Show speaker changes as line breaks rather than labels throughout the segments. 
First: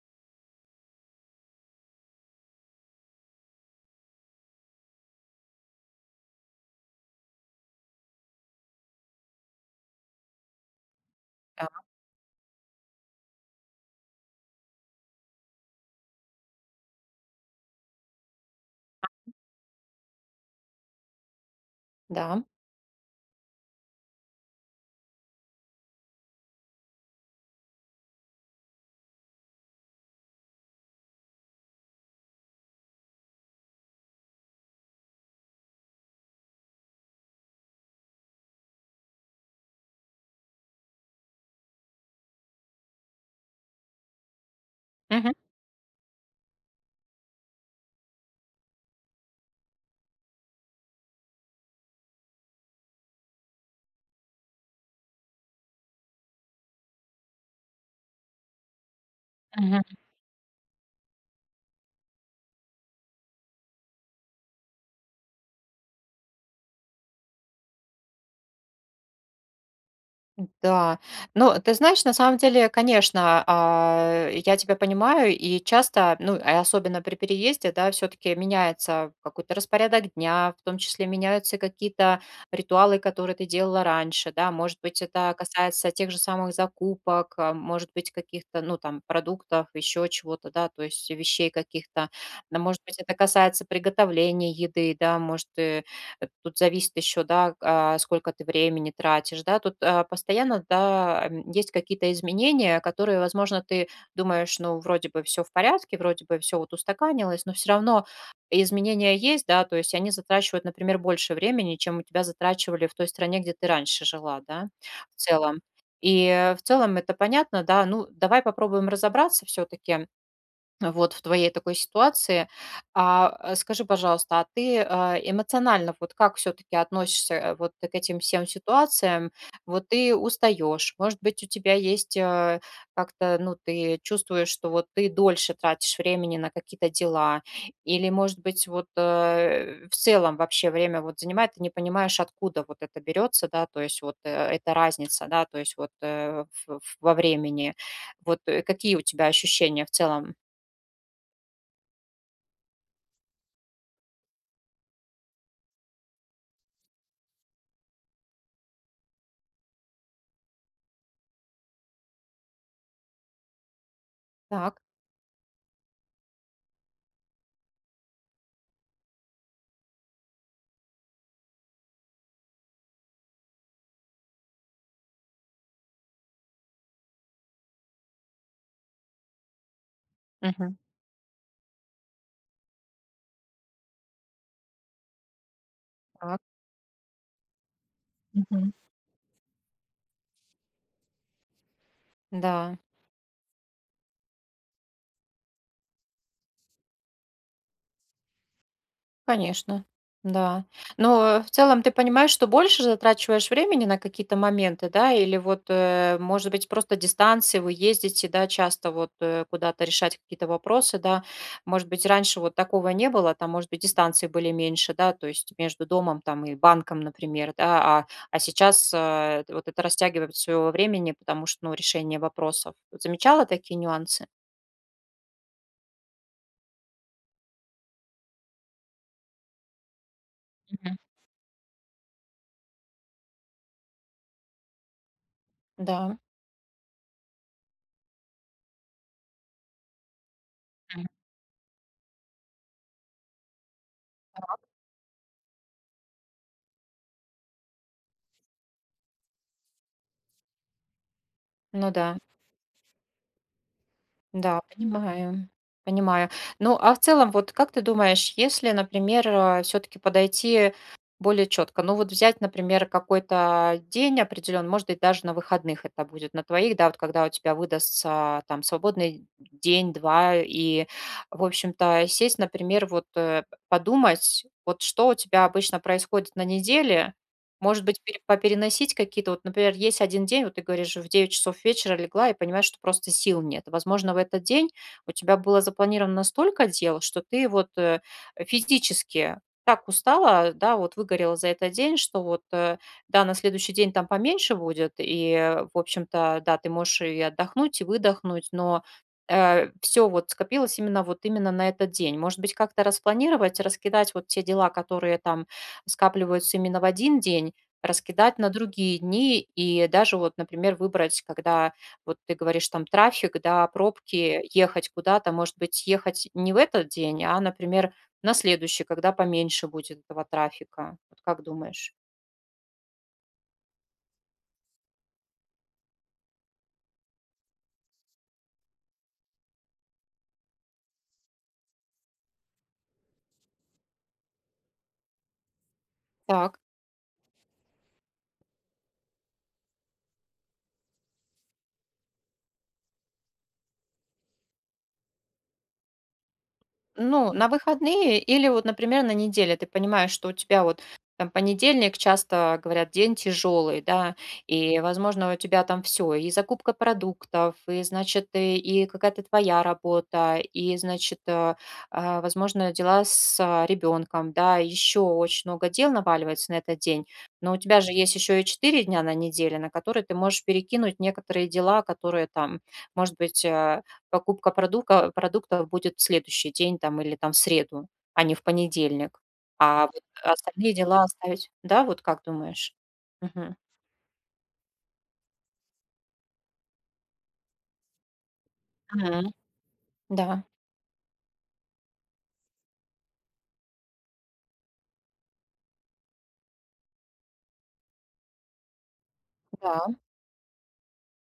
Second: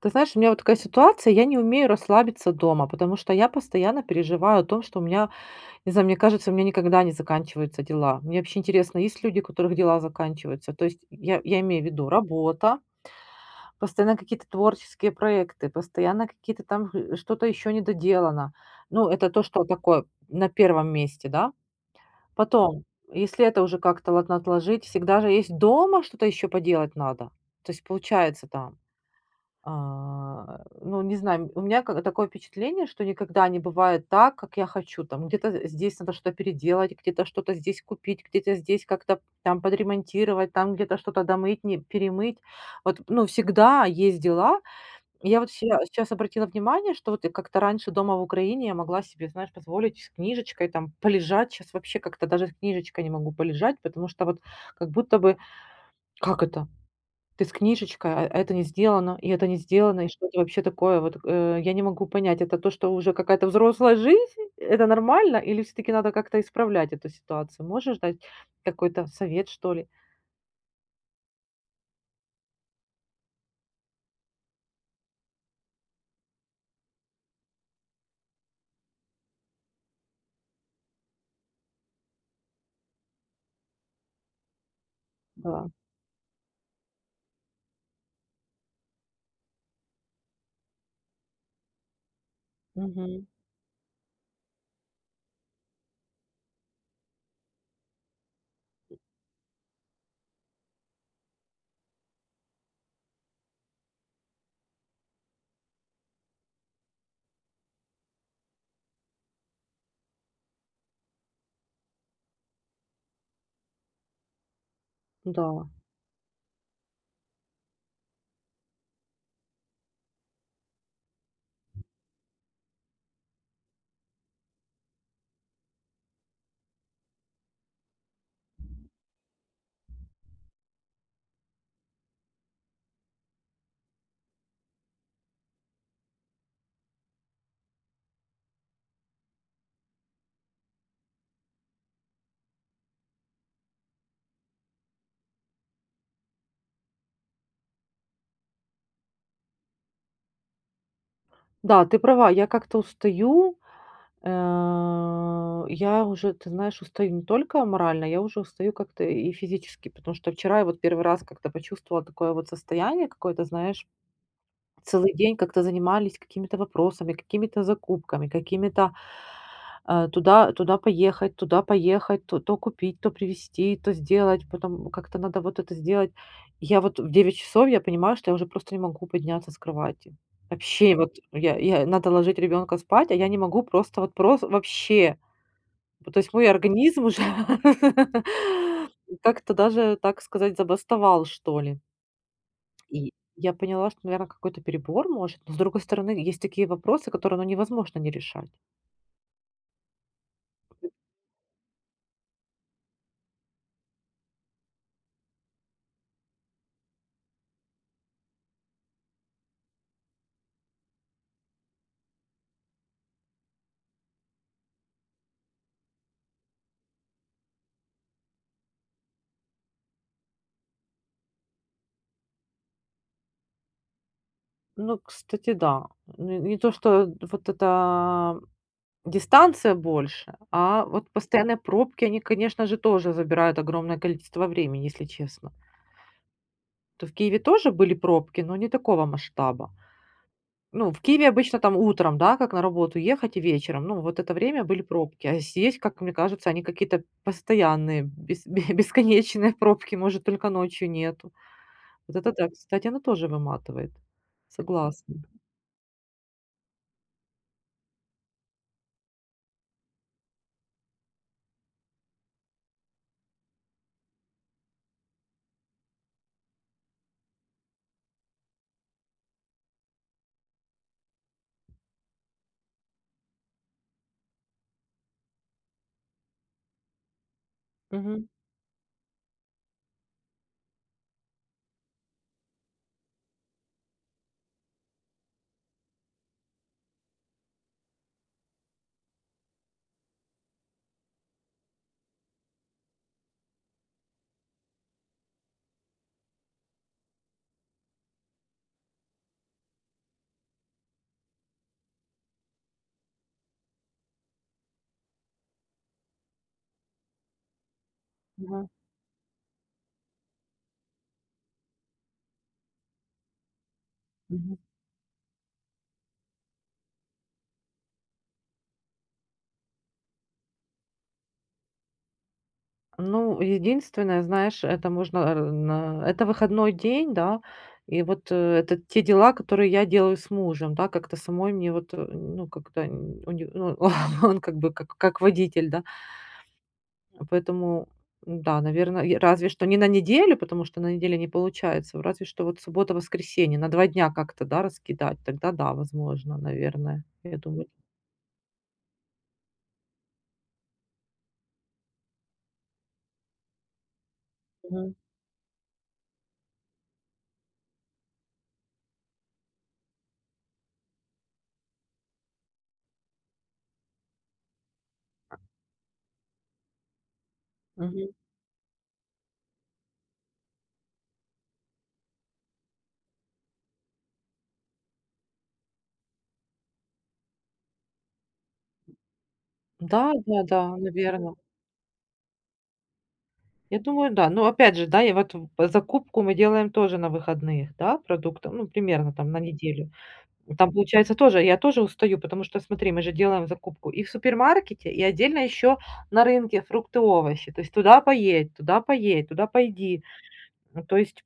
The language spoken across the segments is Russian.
Ты знаешь, у меня вот такая ситуация, я не умею расслабиться дома, потому что я постоянно переживаю о том, что у меня, не знаю, мне кажется, у меня никогда не заканчиваются дела. Мне вообще интересно, есть люди, у которых дела заканчиваются? То есть я
Да,
имею в виду работа, постоянно какие-то творческие проекты, постоянно какие-то что-то еще не доделано. Ну, это то, что такое на первом месте, да?
да.
Потом, если это уже как-то ладно отложить, всегда же есть дома что-то еще поделать надо. То есть получается не знаю, у меня ка такое впечатление, что никогда не бывает так, как я хочу. Там где-то здесь надо что-то переделать, где-то что-то здесь купить, где-то здесь как-то там подремонтировать, там где-то что-то домыть, не перемыть. Вот, ну, всегда есть дела. Я вот сейчас обратила внимание, что вот я как-то раньше дома в Украине я могла себе, знаешь, позволить с книжечкой там полежать. Сейчас вообще как-то даже с книжечкой не могу полежать, потому что вот как будто бы как это? Ты с книжечкой, а это не сделано, и это не
Мгм.
сделано, и что это вообще такое? Я не могу понять, это то, что уже какая-то взрослая жизнь, это нормально, или все таки надо как-то исправлять эту ситуацию? Можешь дать какой-то совет, что ли?
Да, но ты знаешь, на самом деле, конечно, я тебя понимаю, и часто, ну, и особенно при переезде, да, все-таки меняется какой-то распорядок дня, в том числе меняются какие-то ритуалы, которые ты делала раньше, да, может быть, это
Да.
касается тех же самых закупок, а, может быть, каких-то, ну, там, продуктов, еще чего-то, да, то есть вещей каких-то, да, может быть, это
Мгм.
касается приготовления еды, да, может, тут зависит еще, да, а, сколько ты времени тратишь, да. Тут, а, постоянно, да, м, есть какие-то изменения, которые, возможно, ты думаешь, ну, вроде бы все в порядке, вроде бы все вот устаканилось, но все равно изменения есть, да, то есть они затрачивают, например, больше времени, чем у тебя затрачивали в той стране, где ты раньше жила, да, в
Да.
целом. И в целом это понятно, да. Ну, давай попробуем разобраться все таки вот в твоей такой ситуации. Скажи, пожалуйста, а ты, а, эмоционально вот как все таки относишься, вот к этим всем ситуациям? Вот ты устаешь, может быть, у тебя есть, э, как-то, ну, ты чувствуешь, что вот ты дольше тратишь времени на какие-то дела, или, может быть, вот, э, в целом вообще время вот занимает, ты не понимаешь, откуда вот это берется, да, то есть вот, э, эта разница, да, то есть вот, э, в во времени. Вот, э, какие у тебя ощущения в целом?
Да, ты права, я как-то устаю. Я уже, ты знаешь, устаю не только морально, я уже устаю как-то и физически, потому что вчера я вот первый раз как-то почувствовала такое вот состояние какое-то, знаешь.
Так.
Целый день как-то занимались какими-то вопросами, какими-то закупками, какими-то, туда поехать, туда поехать, то купить, то привезти, то сделать, потом как-то надо вот это сделать. Я вот в 9 часов я понимаю, что я уже просто не могу подняться с кровати.
Мгм.
Вообще, вот я надо ложить ребенка спать, а я не могу просто вообще. Вот, то есть
Так.
мой организм уже
Мгм.
как-то даже, так сказать, забастовал, что ли.
Да,
И я поняла, что, наверное, какой-то перебор, может, но, с другой стороны, есть такие вопросы, которые, ну, невозможно не решать.
конечно. Да. Но, э, в целом ты понимаешь, что больше затрачиваешь времени на какие-то моменты, да? Или вот, э, может быть, просто дистанции, вы ездите, да, часто вот, э, куда-то решать какие-то вопросы, да? Может быть, раньше вот такого не было, там, может быть, дистанции были меньше, да, то есть между домом там и банком, например, да, а сейчас, э, вот это растягивает своего времени, потому что, ну, решение вопросов. Вот замечала такие нюансы?
Ну, кстати, да. Н Не то, что вот эта дистанция больше, а
Мгм.
вот постоянные пробки, они, конечно же, тоже забирают огромное количество времени, если честно.
Да.
То в Киеве тоже были пробки, но не такого масштаба. Ну, в Киеве обычно там утром, да, как на работу ехать и вечером. Ну, вот это время были пробки. А здесь, как мне кажется, они какие-то постоянные, бесконечные пробки, может, только ночью нету.
Ну
Вот
да,
это да, кстати, оно тоже выматывает.
да,
Согласна.
понимаю, понимаю. Ну, а в целом, вот как ты думаешь, если, например, все-таки подойти более четко, ну вот взять, например, какой-то день определенный, может быть, даже на выходных это будет, на твоих, да, вот когда у тебя выдастся там свободный день-два, и, в общем-то, сесть, например, подумать, вот что у тебя обычно происходит на неделе, может быть, пере
Мгм.
попереносить какие-то вот, например, есть один день, вот ты говоришь, в 9 часов вечера легла и понимаешь, что просто сил нет. Возможно, в этот день у тебя было запланировано столько дел, что ты вот, э, физически так устала, да, вот выгорела за этот день, что вот, э, да, на следующий день там поменьше будет, и, э, в общем-то, да, ты можешь и отдохнуть, и выдохнуть, но, все вот скопилось именно на этот день. Может быть, как-то распланировать, раскидать вот те дела, которые там скапливаются именно в один день, раскидать на
Да.
другие дни и даже вот, например, выбрать, когда вот ты говоришь там трафик, да, пробки,
Мгм.
ехать куда-то, может быть, ехать не в этот день, а, например, на следующий, когда поменьше будет этого трафика. Вот как думаешь?
Ну, единственное, знаешь, это можно, это выходной день, да, и это те дела, которые я делаю с мужем, да, как-то самой мне ну, как-то, н- у не- ну, он как бы как водитель, да.
Так.
Поэтому, да, наверное, разве что не на неделю, потому что на неделе не получается, разве что вот суббота-воскресенье на 2 дня как-то, да, раскидать, тогда да, возможно, наверное,
Ну,
я
на
думаю.
выходные или вот, например, на неделе. Ты понимаешь, что у тебя вот там понедельник, часто говорят, день тяжелый, да, и,
Мгм,
возможно, у тебя там все, и закупка продуктов, и, значит, и какая-то твоя работа, и, значит, э, а, возможно, дела с ребенком, да, еще очень много дел наваливается на этот день, но у тебя же
мгм.
есть еще и 4 дня на неделе, на которые ты можешь перекинуть некоторые дела, которые там, может быть, э, покупка продука продуктов будет в следующий день там или там в среду, а не в понедельник. А вот
Да,
остальные
да-да,
дела
наверное.
оставить. Да, вот как думаешь? Мгм.
Я думаю, да. Но опять же, да, я вот в по закупку мы делаем тоже на выходных, да, продуктов, ну, примерно
Мгм.
там на неделю.
Да,
Там получается тоже, я тоже устаю, потому что, смотри, мы же делаем закупку и в супермаркете, и отдельно еще на рынке фрукты, овощи. То есть туда поедь, туда поедь, туда
да,
пойди. Ну, то есть,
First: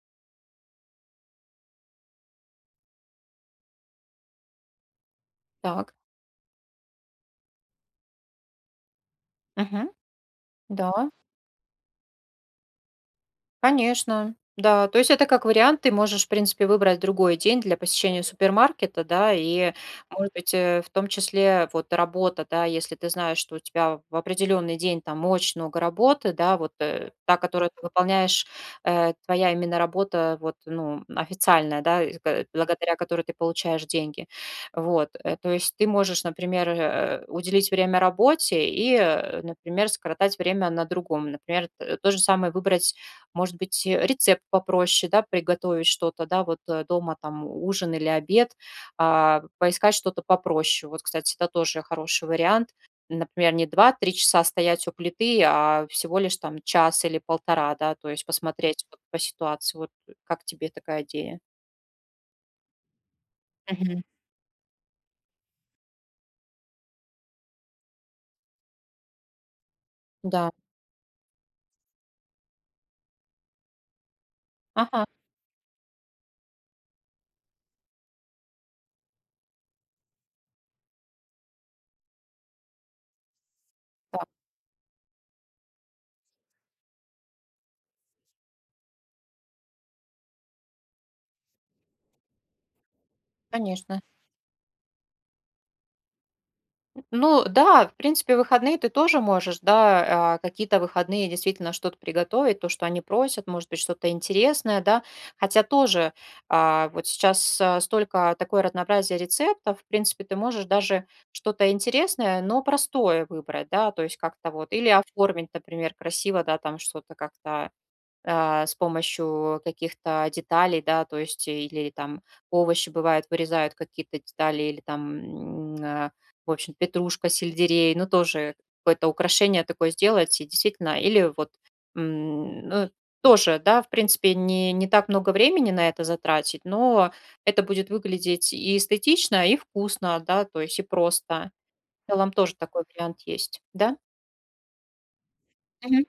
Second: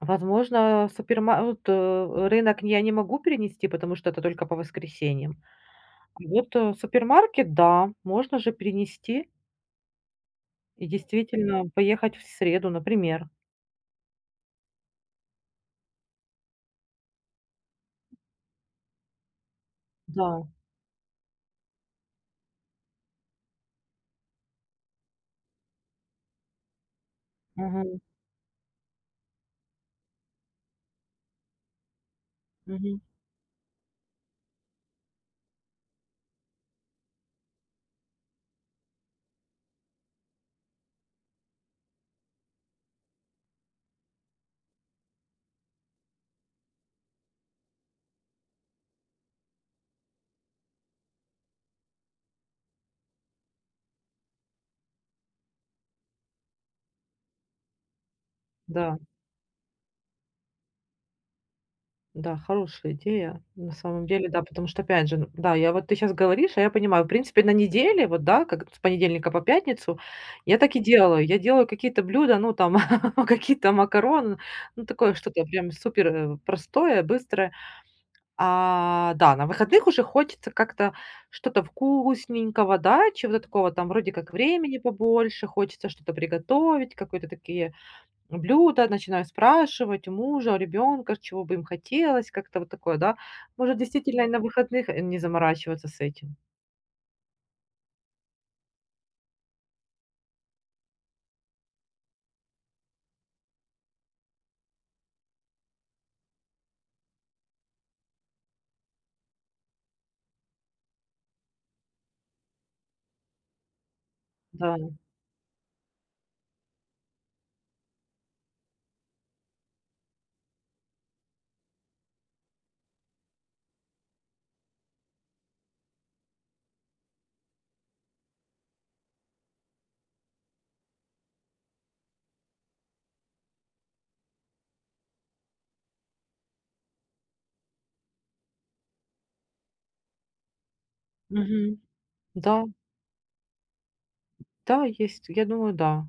возможно, рынок я не могу перенести, потому что это только по воскресеньям.
так.
А супермаркет, да, можно же перенести
Мгм.
и
Да.
действительно поехать в среду, например.
Конечно, да. То есть это как вариант, ты можешь, в принципе, выбрать другой день для посещения супермаркета, да, и, может
Да.
быть, э, в том числе вот работа, да, если ты знаешь, что у тебя в определенный день там очень много работы, да, вот э, та, которую ты
Мгм.
выполняешь, э, твоя именно работа, вот, ну, официальная, да, и благодаря
Мгм.
которой ты получаешь деньги. Вот, э, то есть ты можешь, например, э, уделить время работе и, э, например, скоротать время на другом. Например, то же самое выбрать может быть, э, рецепт попроще, да, приготовить что-то, да, вот э, дома там ужин или обед, а, поискать что-то попроще. Вот, кстати, это тоже хороший вариант. Например, не 2-3 часа стоять у плиты, а всего лишь там час или полтора, да, то есть посмотреть вот
Да.
по ситуации. Вот э, как тебе такая идея?
Да, хорошая идея, на
Мгм.
самом деле, да, потому что, опять же, н да, я вот ты сейчас говоришь, а я понимаю, в принципе, на неделе, вот, да, как с понедельника по пятницу,
Да.
я так и делаю. Я делаю какие-то блюда, ну, там, какие-то макароны, ну,
Ага,
такое что-то прям супер, простое, быстрое. А, да, на выходных уже хочется как-то что-то вкусненького, да, чего-то такого, там, вроде
да,
как времени побольше, хочется что-то приготовить, какой-то такие блюда, начинаю спрашивать у мужа, у ребенка, чего бы им хотелось, как-то вот такое, да. Может,
конечно.
действительно и на выходных не заморачиваться с этим.
Ну да, в принципе, выходные ты тоже можешь, да, а, какие-то выходные действительно что-то приготовить, то, что они просят, может быть, что-то интересное, да. Хотя тоже а, вот сейчас а, столько такое разнообразие рецептов, в принципе, ты можешь даже что-то интересное, но простое выбрать, да, то есть как-то вот,
Да.
или оформить, например, красиво, да, там что-то как-то а, с помощью каких-то деталей, да, то есть э, или там овощи бывают, вырезают какие-то детали, или там, м, а, в общем, петрушка, сельдерей, ну, тоже какое-то украшение такое сделать, и действительно, или вот, м, ну, тоже, да, в принципе, не так много времени на это затратить, но это будет выглядеть и эстетично, и вкусно, да, то есть и просто.
Мгм.
В целом тоже
Да,
такой вариант есть, да?
да, есть. Я думаю,
Мгм.
да.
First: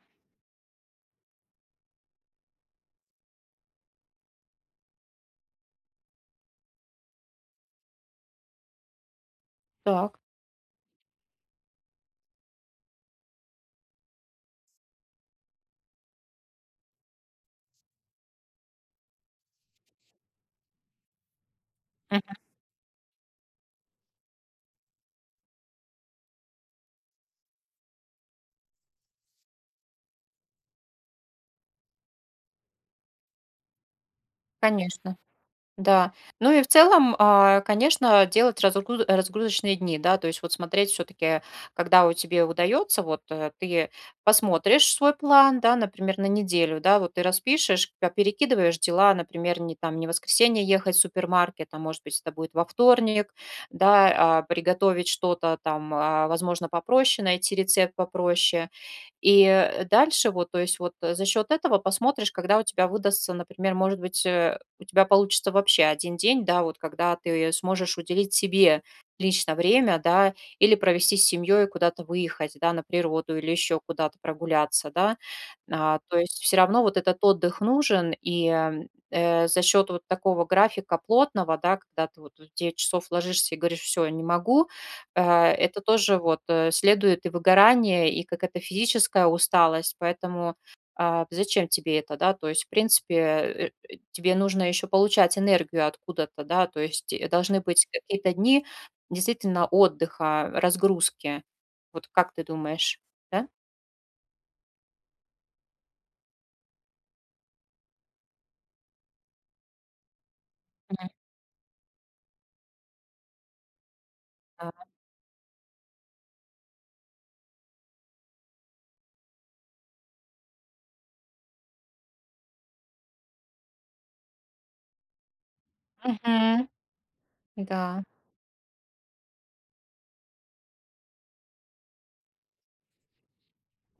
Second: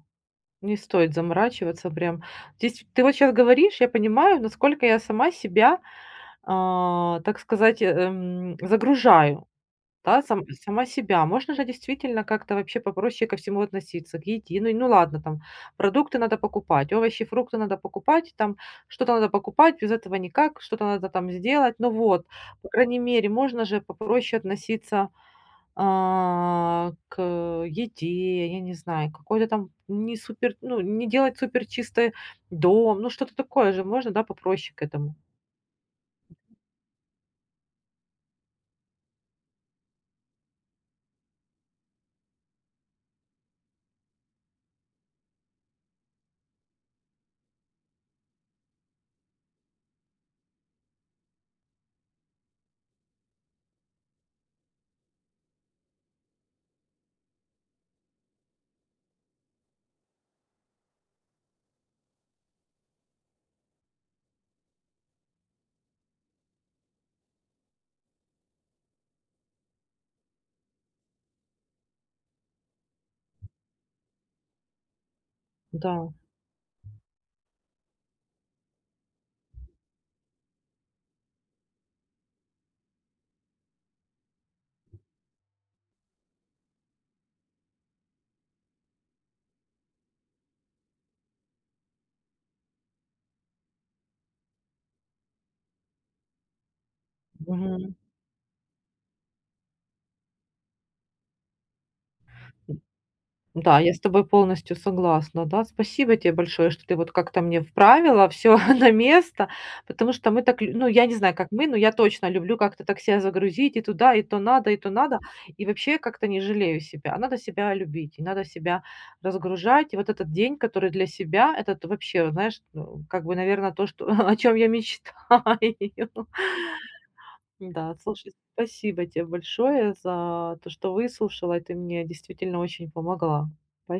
Не стоит заморачиваться прям. Здесь ты вот сейчас говоришь, я понимаю, насколько я сама себя, загружаю.
Так,
Да, сама себя. Можно же действительно как-то вообще попроще ко всему относиться, к еде. Ну ладно, там продукты надо покупать, овощи, фрукты надо покупать, там что-то надо покупать, без этого никак, что-то надо там сделать. Ну вот,
Мгм.
по крайней мере, можно же попроще относиться, к еде, я не знаю, какой-то там не супер, ну, не делать супер чистый дом, ну что-то такое же можно, да, попроще к этому.
Конечно. Да. Ну и в целом, а, конечно, делать разгрузочные дни, да, то есть вот смотреть все-таки, когда у тебя удается, вот э, ты посмотришь свой план, да, например, на неделю, да, вот ты распишешь, перекидываешь дела, например, не в воскресенье ехать в супермаркет, а может быть это будет во вторник, да, а, приготовить что-то там, а, возможно, попроще, найти рецепт попроще, и э, дальше вот, то есть вот э, за счет этого посмотришь, когда у тебя выдастся, например, может быть, э, у тебя получится вообще один день, да, вот когда ты сможешь уделить себе лично время, да, или провести с семьей, куда-то выехать, да, на природу или еще куда-то прогуляться, да.
Да.
А, то есть все равно вот этот отдых нужен, и, э, за счет вот такого графика плотного, да, когда ты вот в 9 часов ложишься и говоришь: все, не могу". А, это тоже вот, э, следует и выгорание, и какая-то физическая усталость, поэтому, а, зачем тебе это, да? То есть, в принципе, тебе нужно еще получать энергию откуда-то, да, то есть э, должны быть какие-то дни действительно отдыха, разгрузки. Вот как ты думаешь, да?
Да, я с тобой полностью согласна, да. Спасибо тебе большое, что ты вот как-то мне вправила все на место, потому что мы так лю ну, я
Мгм.
не знаю, как мы, но я точно люблю как-то так себя загрузить и туда, и то надо, и то надо. И вообще как-то не жалею себя. А надо себя любить, и надо себя разгружать. И вот этот день, который для себя, этот вообще, знаешь, ну, как бы, наверное, то, что о чем я мечтаю.
Мгм. Да.
Да, слушай, спасибо тебе большое за то, что выслушала, и ты мне действительно очень помогла.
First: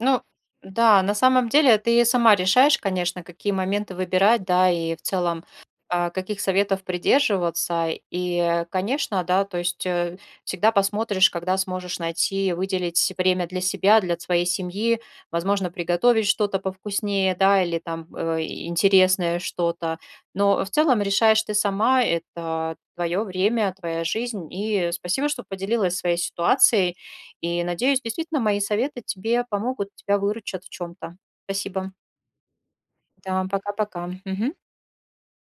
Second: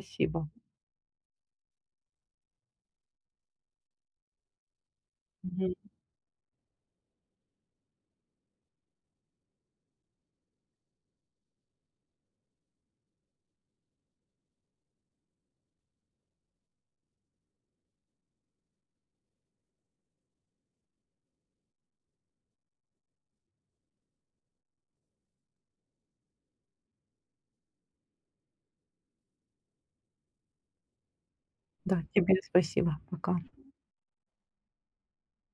Ну да, на самом деле а ты сама решаешь, конечно, какие моменты выбирать, да, и в целом,
Мгм.
а, каких советов придерживаться. И, э, конечно, да, то есть, э, всегда посмотришь, когда сможешь найти, выделить время для себя, для своей семьи, возможно, приготовить что-то повкуснее, да, или там, э, интересное что-то. Но в целом решаешь ты сама, это твое время, твоя жизнь. И спасибо, что поделилась своей ситуацией. И надеюсь, действительно, мои советы тебе помогут, тебя выручат в чем-то. Спасибо.
Да, тебе спасибо.
Да,
Пока.
пока-пока. Мгм.